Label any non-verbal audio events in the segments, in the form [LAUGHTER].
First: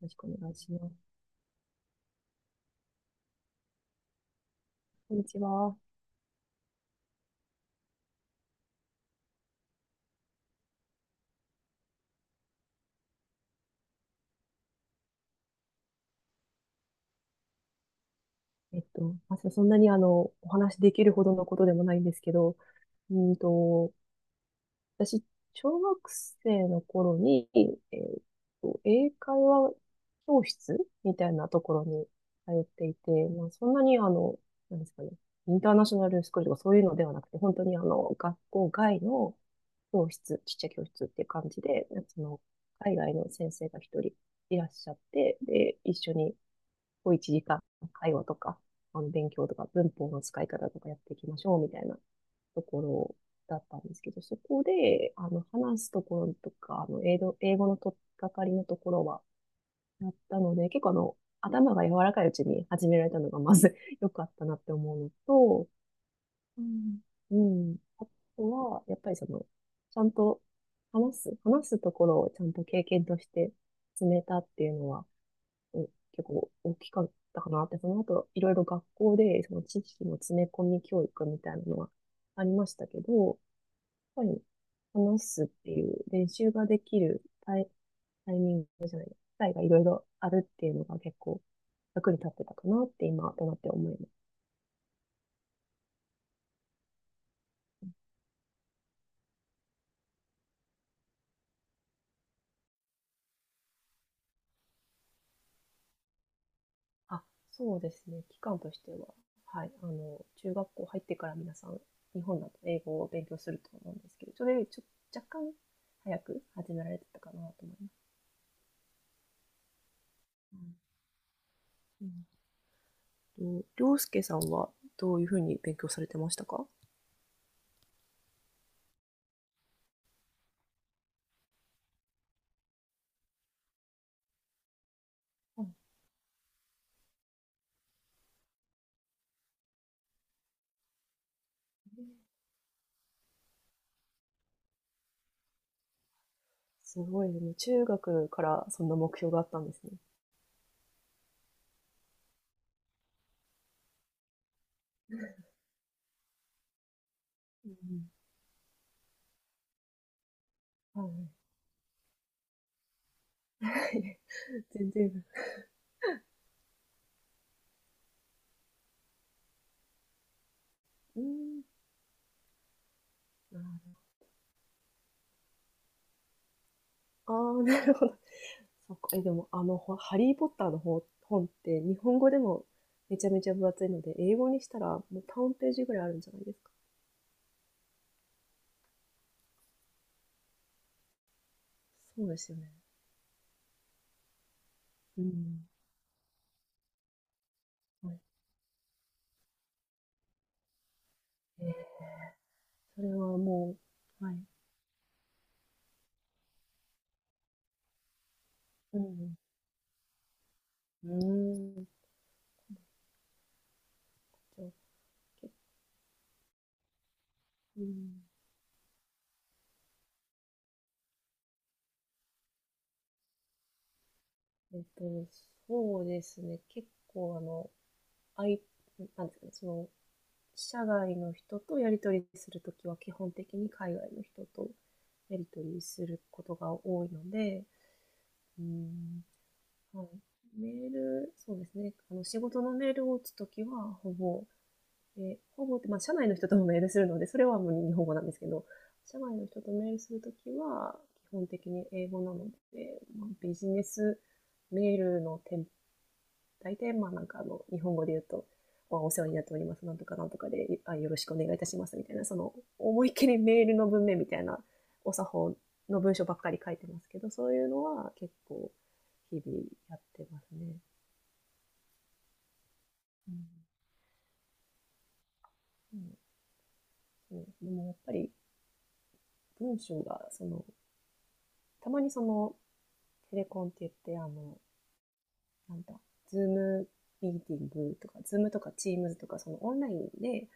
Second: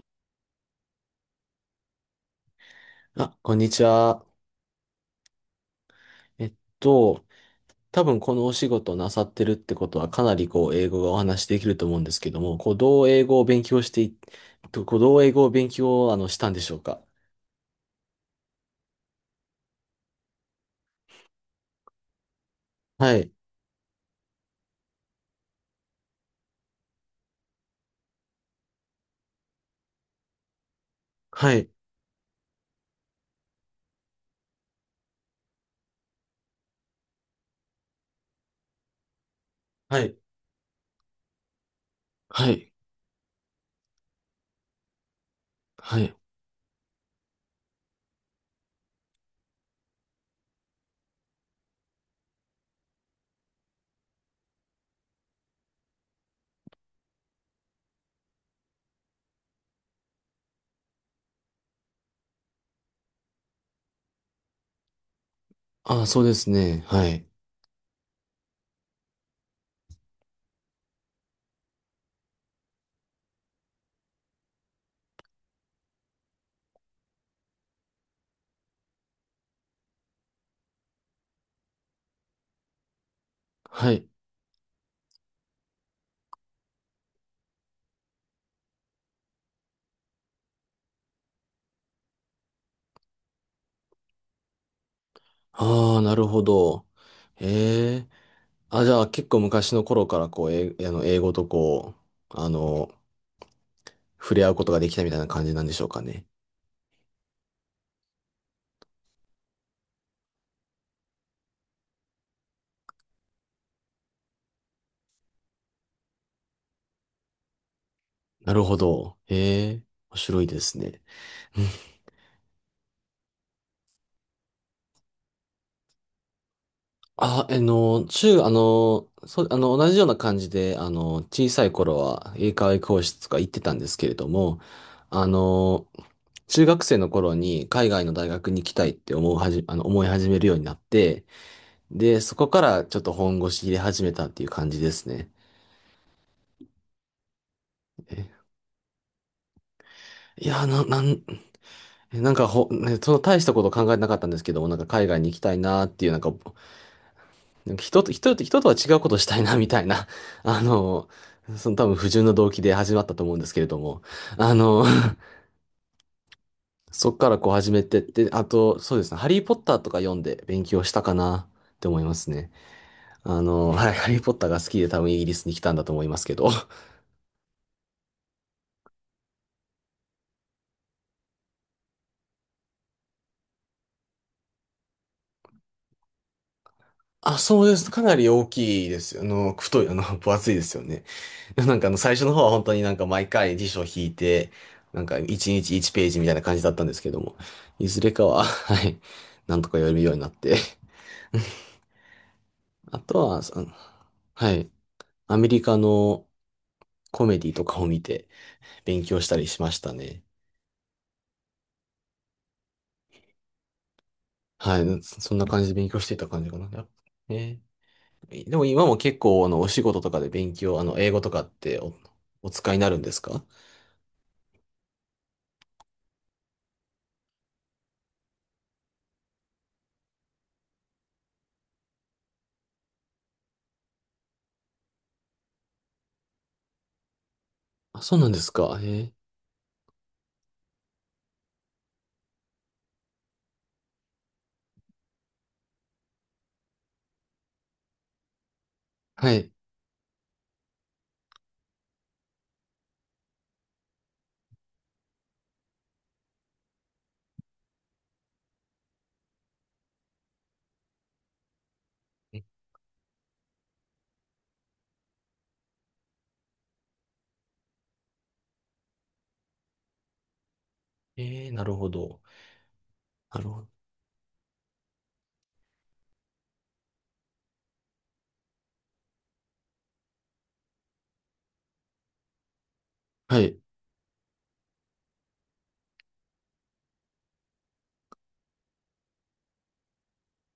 よろしくお願いします。あ、こんにちは。こんにちは。えっと、多分このお仕事なさってるってことはかなりこう英語がお話しできると思うんですけども、こうどう英語を勉強してい、とこうどう英語を勉強をしたんでしょうか？まさそんなにお話できるほどのことでもないんですけど、うはーい。んと、私、小学生の頃に、英会話教室みたいなはとい。ころに通っていて、まあ、そんなになんですかね、インターナショナルスクールとかそういうのではなくて、本当に学校外のは教い。室、ちっちゃい教室っていう感じで、その、はい。海外の先生が一人いらっしゃって、で、一は緒い。に、こう1時間会話とか、勉強とか、文法の使い方とかやっていきましょうみたいなところだったんですけど、そこで、話すところとか、英語の取っかかりのところはやったので、結構頭が柔らかいうちに始められたのがまず [LAUGHS] 良かったなって思うのと、あ、そうですね。はい。うん。あとは、やっぱりその、ちゃんと話すところをちゃんと経験として積めたっていうのは、うん結構大きかったかなって、その後いろいろ学校でその知識の詰め込み教育みたいなのはありましたけど、やっはい。ぱり話すっていう練習ができるタイミングじゃない、機会がいろいろあるっていうのが結構役に立ってたかなって今となって思います。ああ、なるほど。ええ。あ、じゃあ結構昔の頃からこう、え、あの、英語とう、あの、触れ合うことができたみたいな感じなんでしょうかね。あ、そうですね。期間としては、はい、中学校入ってから皆さん日本だと英語を勉強すると思うんですけど、それより若干早く始められてたかなと思います。なるほど。ええ、面白いうでんすね。うんと、りょうすけさんはどういうふうに勉強されてましたか？あ、あの、中、あの、そう、同じような感じで、小さい頃は英会話教室とか行ってたんですけれども、あうんの、中学生の頃に海外の大学に行きたいって思うはじ、あの、思い始めるようになって、で、そこからちょっと本腰入れ始めたっていう感じですね。すごいね。中学かえらそんな目標があったんですね。いや、なんかねその大したこと考えてなかったんですけども、なんか海外に行きたいなっていう、うなんかん、人とは違うことをしたいな、みたいな、[LAUGHS] あはの、い。 多分不純な動機で始まったと思うんですけれども、あ [LAUGHS] の、全然。[LAUGHS] そっからこう始めてって、あと、そうですね、ハリーポッターとか読んで勉強したかうなん。って思いますね。はい、ハリーポッターが好きで多分イギリスに来たんだと思いますけど。ああ、なるほど。そっか。え、でも、ハリー・ポッターの本って、日本語でもめちゃめちゃ分厚いので、英語にしたらもう3ページぐらいあるんじゃないですか。あ、そうです。かなり大きいです。あの、太い、あの、[LAUGHS] 分厚いですよね。[LAUGHS] で最初そうので方はすよ本ね。当になんか毎回辞書を引いて、なんかう1ん。日1ページみたいな感じだったんですけども、いずはれかい。は、[LAUGHS] はい、なんとか読めるようになって。[LAUGHS] えーあそれとはは、もう、はい。はい、アメリカのコメディとかを見てう勉強しん。たりしましたね。うん。うん。じゃはあ、い、そそんな感じで勉強していた感じかな。ね、うん。でも今も結構、お仕事とかで勉強、あの、英語とかってお使いになるんですか？えっと、そうですね。結構、あい、なんですかね、社外の人とやり取りするときは、基本的に海外の人とやり取りすることが多いので、あ、そうなんですうか。ん、はい。メール、そうですね。仕事のメールを打つときは、ほぼって、まあ、社内の人ともメールするので、それはもう日本語なんですけど、社は外のい。人とメールするときは、基本的に英語なので、まあ、ビジネスメールの大体、まあなんか日本語で言うと、お世話になっております、なんとかなんとかで、よろしくお願いいたします、みたいな、そえの、思いっきりメールの文面みたいな、お作法の文章ばっかり書いてますけど、そういうのは結構、日々やってますね。えー、なるほど。うなん。るほど。うん、でもやっぱり、文章が、たまにテはレい。コンって言って、なんだ、ズームミーティングとか、ズームとかチームズとか、そのオンラインで、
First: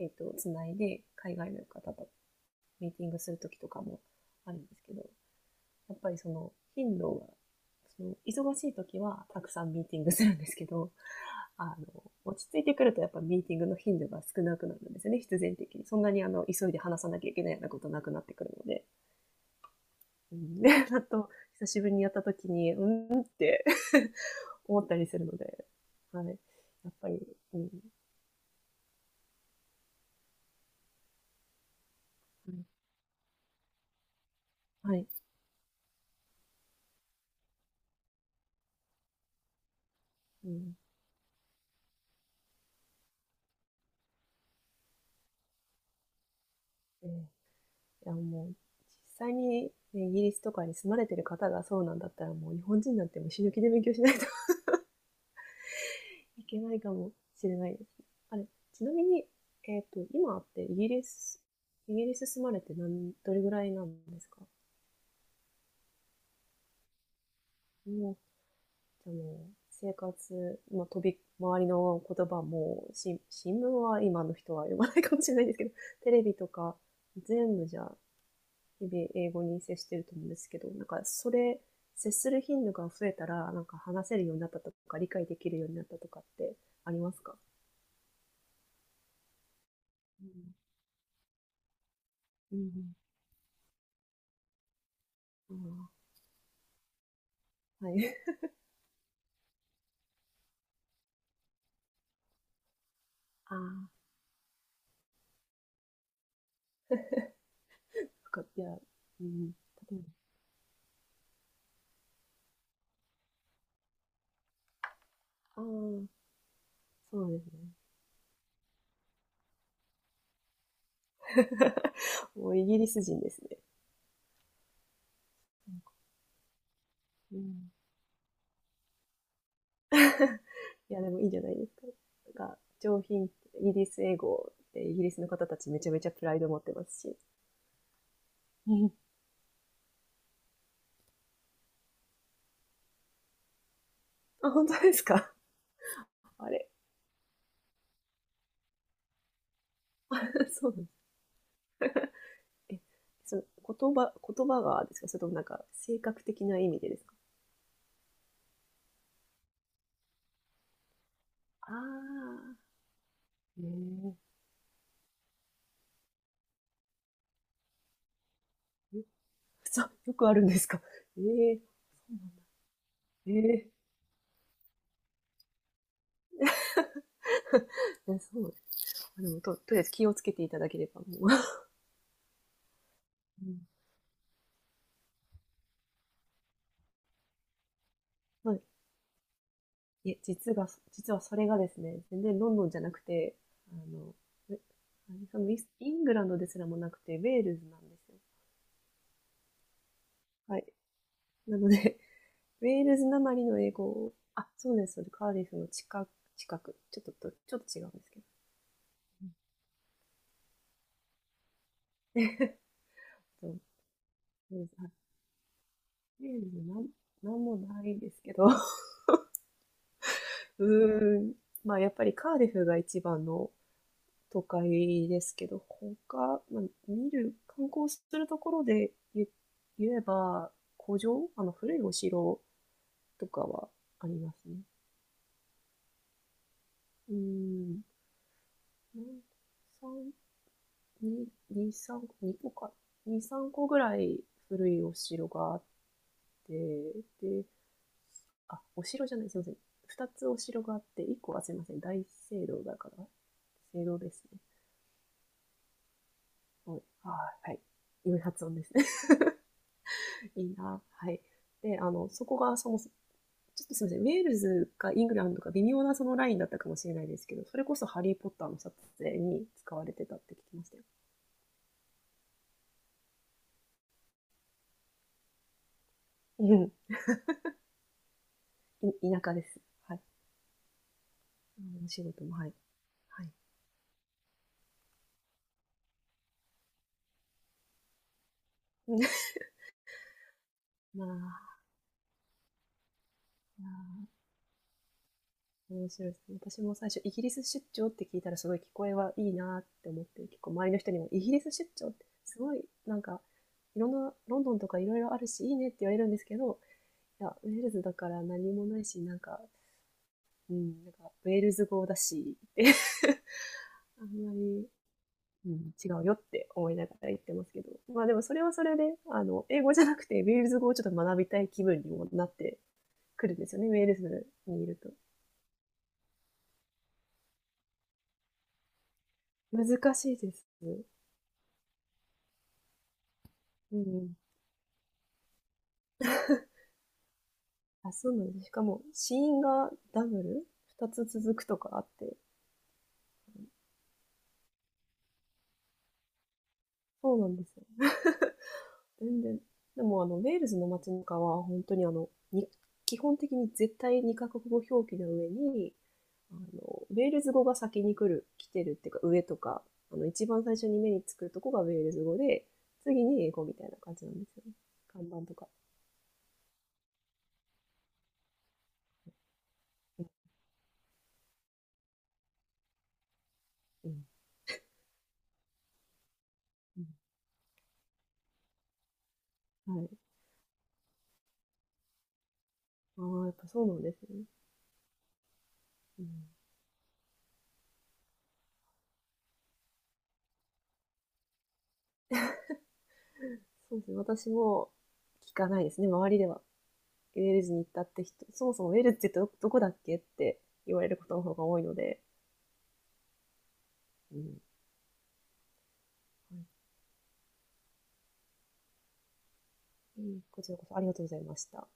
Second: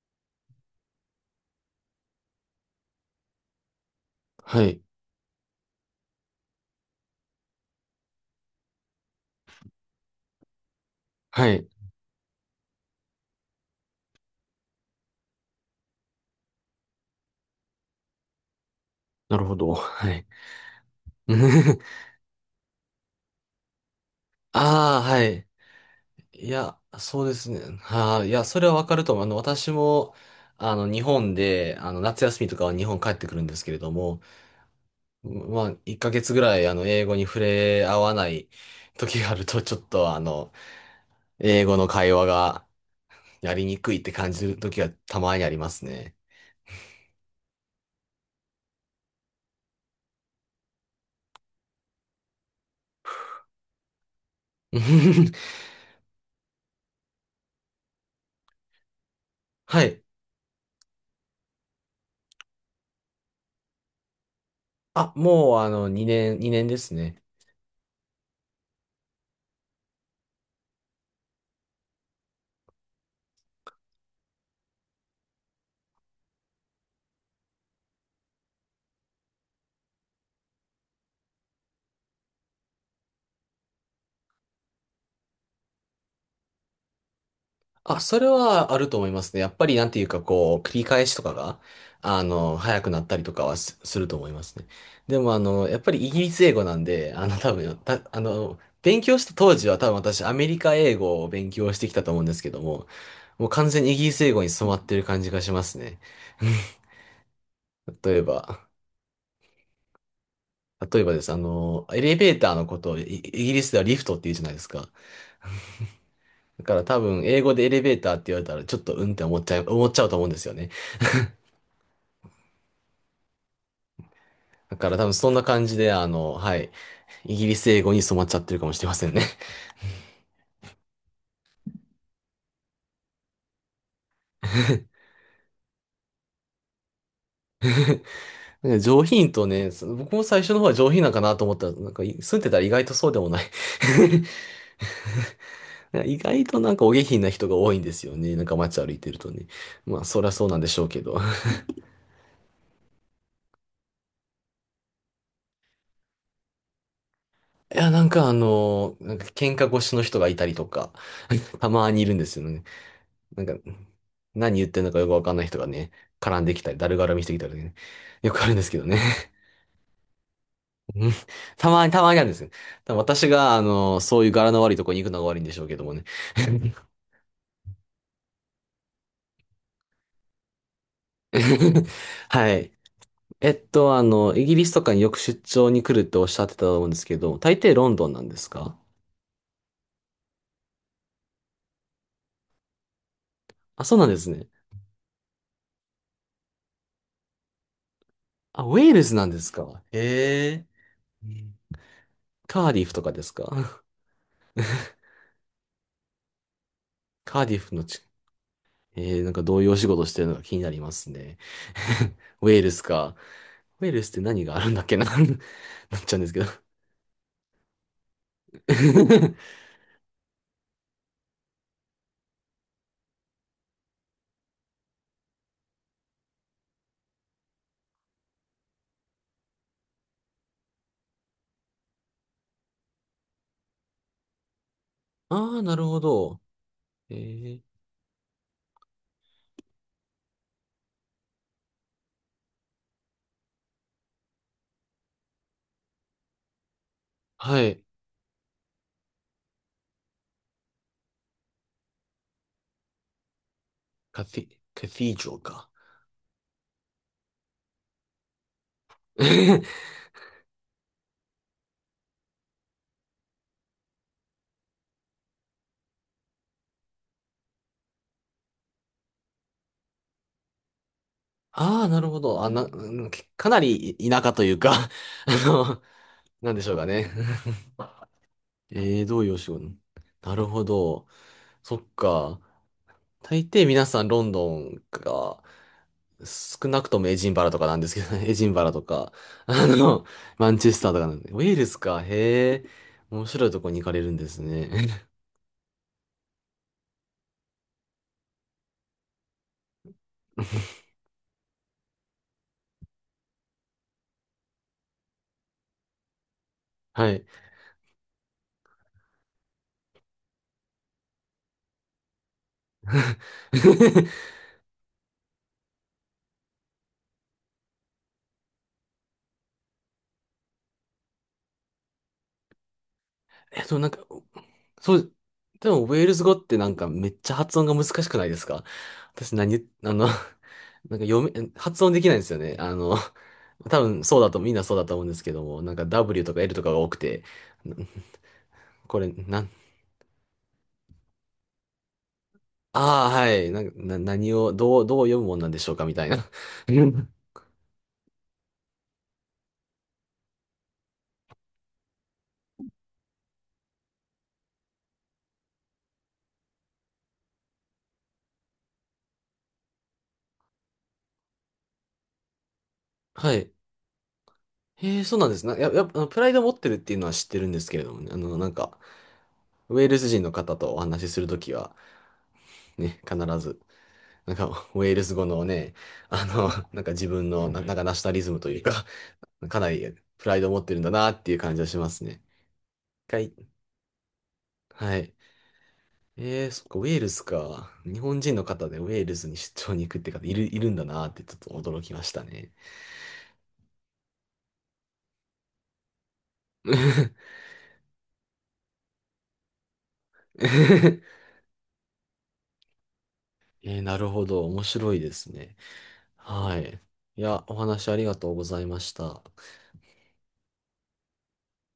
つないで、海外の方とミーティングするときとかもあるはんでい。すけど、やっぱりその頻度が、その忙しいときはたくさんミーティングするんですけど、はあい。の、落ち着いてくるとやっぱミーティングの頻度が少なくなるんですよね、必然的に。そんなに急いで話さなきゃいけないようなことなくなってくるので。なるほど。はい。うん、[LAUGHS] で、あと、久しぶりにや [LAUGHS] ったときに、うんって思ったありあ、すはるのい。で、はい。やいや、っぱり、そうですうね。ん。はあ、いや、それはわかると思う。私も、日本で、夏休みとかは日本帰ってくるんですけれども、はい。まあ、1ヶ月ぐらい、英語に触れ合わない時があると、ちょっと、うん。英語の会話がやりにくいって感じる時がたまにありますね。えーいや、もう、実際に、ね、イギリスとかに住まれてる方がそうなんだったら、もう日本人なんてもう死ぬ気で勉強しないと [LAUGHS] [LAUGHS] いけないかもしれないです。あれ、ちなみに、はい。今ってイギリス住まれてどれぐらいなんですか？あ、もう2年、2年ですね。もう、じゃあもう、生活、まあ、周りの言葉も、新聞は今の人は読まないかもしれないですけど、テレビとか、全部じゃあ日々英語に接してると思うんですけど、なんかそれ、接する頻度が増えたら、なんか話せるようになったとか、理解できるようになったとかってありますか？あ、それはあると思いますね。やっぱりなんていうかう繰り返しとかが、早くん。なったりとかはすると思いますね。でもうやっん。ぱりイギリス英語なんで、多分、ああ、はた、い。あの、勉強した当時は多分私アメリカ英語を勉強してきたと思うんですけども、もうああ、完全にイギリス英語に染まってる感じがしますね。[LAUGHS] 例え深いば、や、うん。例え例えばです。エレベーターのことをイイギリスではリフトって言うじゃないですか。ば。ああ、だから多分、そうで英す語でエね。レベーターって言われたら、ちょっとうんって思っちゃうと思うんですよね。[LAUGHS] もうイギリス人ですね。だから多分そんな感じで、はい、イうギリスん。英語に染まっちゃってるかもしれませんね。いや、でもいいんじゃないですか。なんか、イギリス英語ってイギ [LAUGHS] リスの方たちめちゃめちゃプライド持ってますし。なんうかん。上品とね、僕も最初の方は上品なんかなと思ったら、なんか住んでたら意外とそうでもない [LAUGHS] あ、本当ですか？意外あとれ。 なんかお下品な人が多いんですよね。なんか街歩いてるとね。まあ、そりゃそう [LAUGHS] なんでそうしなょん。うけど。えその言葉がですか？それともなんか、性格的な意味でですか？いや、なんかなんか喧嘩腰の人がいたりとか、[LAUGHS] たあまにいるんですよあ、ね。なんか、え何言ってんのかよくわかんない人がね、絡んできたり、だるがらみしてきたりね、よくあるんですけどね。え。そう、よくあるんですか？ [LAUGHS] うんええ。そたまうになあるんでんだ。すよ。多分私えが、え。そういう柄の悪いとこに行くのが悪いんでしょうけどもね。いや、そう。でもとりあえず気をつけていただければもう。[LAUGHS] はい。[LAUGHS] うん。イギリスとかによく出張に来るっておっしゃってたと思うんですけど、大抵ロンドンなんで [LAUGHS] すはい。か？いえ、実はそれがですね、全然ロンドンじゃなくて、ああ、そうなんの、ですね。あれ、そのイングランドですらもなくて、ウェールズなんですよ。あ、ウェールズなんですか？へはい。え。なので、ウカーデェーィフルとズかなですまりの英か？ 語。あ、そうです、そうです。カーディフの近く、近く。[LAUGHS] カーちデょィっフと違のうんち、ですけど。うなんん、かどういうお仕事してるのか気になりますね。[LAUGHS] ウェールスか。ウェールスって何ウがェあールるんズ、だっはい。けな [LAUGHS]、なっちゃうんウでェすけーど ルズなんもないんですけど。[LAUGHS] う [LAUGHS]。ーん。まあ、やっぱりカーディフが一番の都会ですけど、他、まあ、観光するところで言えば、あの、古いお城とかはありますね。ああ、なるほど。うえーー、ん。なん三に2、3、2個か、2、3個ぐらい古いお城があって、で、はい。あ、お城じゃない、すいません。2つお城があって、1個はすいません、大聖堂だから、聖堂ですカティ、カティージョか。ね。はい。はい。良い発音ですね。[LAUGHS] [LAUGHS] いいな。はい。で、そこがそもそも、ちょっとすみません、ウェールズかイングランドか微妙なそのラインだったかもしれないですけど、それこそハリー・ポッターの撮影に使われてたって聞きましたよ。ああ、なるほど。うんかなり田舎というか [LAUGHS]、の、なうんでしん。ょうかね。[LAUGHS] ど田ういう舎おで仕す。事はい。なるほど。そっお仕事も、か。はい。はい。大抵皆さんロンドンが少なくともエジンバラとかなんですけどね。[LAUGHS] エジンバラとか、[LAUGHS] あの、マンチェスターとまかなんで。ウあ、ェールズか、へえ。面白いといこやに行かれるんですね。ー面白いですね。私も最初、イギリス出張って聞いたら、すごい聞こえはいいなって思って、結構周り [LAUGHS] の人にも、イギリス出張って、すごい、なんか、いろんな、ロンドンとかいろいろあるし、いいねって言われるんですけど、はいい。や、ウェールズだから何もないし、なんか、うん、なんか、ウェールズ語だし、って [LAUGHS] あん [LAUGHS] まり、うん、違うよって思いながら言ってますけど、まあでもそれはそれで、英語じゃなくて、ウェールズ語をちょっと学びたい気分にもなってくるんですよね、ウェなーんルか、ズにいると。そう、でも、ウェールズ語ってなんかめっちゃ発音が難しくないですか？私何言、難あの、しいです。[LAUGHS] なんか発音できないんですよね。あの、う多分ん。そうだと、みんなそうだと思うんですけども、なんか W とか L とかが多くて、なあ、そうなんです。しかも、これ、死因なん、がダブル二つ続くとかあって、ああ、はい。なんか、何を、どう読むもんなんでしょうかみたいな。[LAUGHS] そうなんですよ。全然。でも、ウェールズの街中は、本当に基本的に絶対にカ国語表記の上に、ウェールズ語が先に来てるっていうか、上とか、一番最初に目につくとこがウェールズ語で、次に英は語い。みたいな感じなんですよね。へ看え、そう板なんとですか。ね。やっぱ、プライドを持ってるっていうのは知ってるんですけれどもね。なんか、ウェールズ人の方とお話しするときは、ね、必ず、うん。なんか、ェールズ語のね、なんか自分の、なんかナショナリズムというか、かなうん、はい。りプライドを持ってるんだなっていう感じはしますね。一ああ、やっぱ回、そうなんですね。はい。うん、そっか、ウェールズか。日本人の方でウェールズに出張に行くって方いるんだなってちょっと驚きましたね。そうですね。私も聞かないですね、周りでは。[LAUGHS] えウェールズに行ったって人、そもそもウェールズってどこだっけって言われることの方が多いので、なるほど。う面白いですね。はい。いや、お話ありがとうございました。ん、こちらこそありがとうございました。